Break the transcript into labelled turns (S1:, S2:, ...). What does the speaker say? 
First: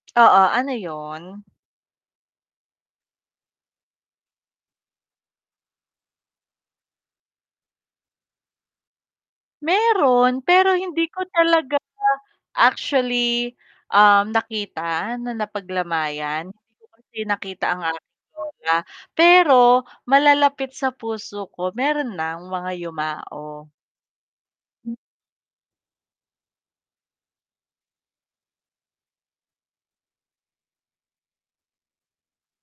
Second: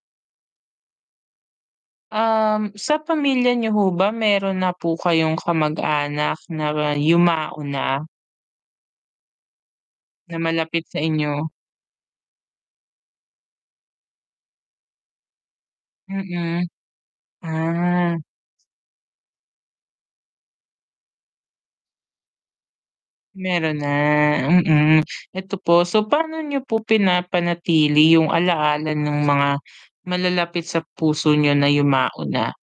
S1: Oo, ano 'yon?
S2: Um, sa pamilya niyo ho ba meron na po kayong kamag-anak na yumao na? Na
S1: Meron, pero
S2: malapit sa
S1: hindi ko
S2: inyo.
S1: talaga actually, um, nakita na napaglamayan,
S2: Mm.
S1: hindi ko kasi nakita ang
S2: Ah.
S1: aking lola. Pero malalapit sa puso ko, meron nang mga yumao.
S2: Meron na,
S1: M
S2: mm. Ito po, so, paano niyo po pinapanatili yung ala-ala ng mga malalapit sa puso niyo na yumao na?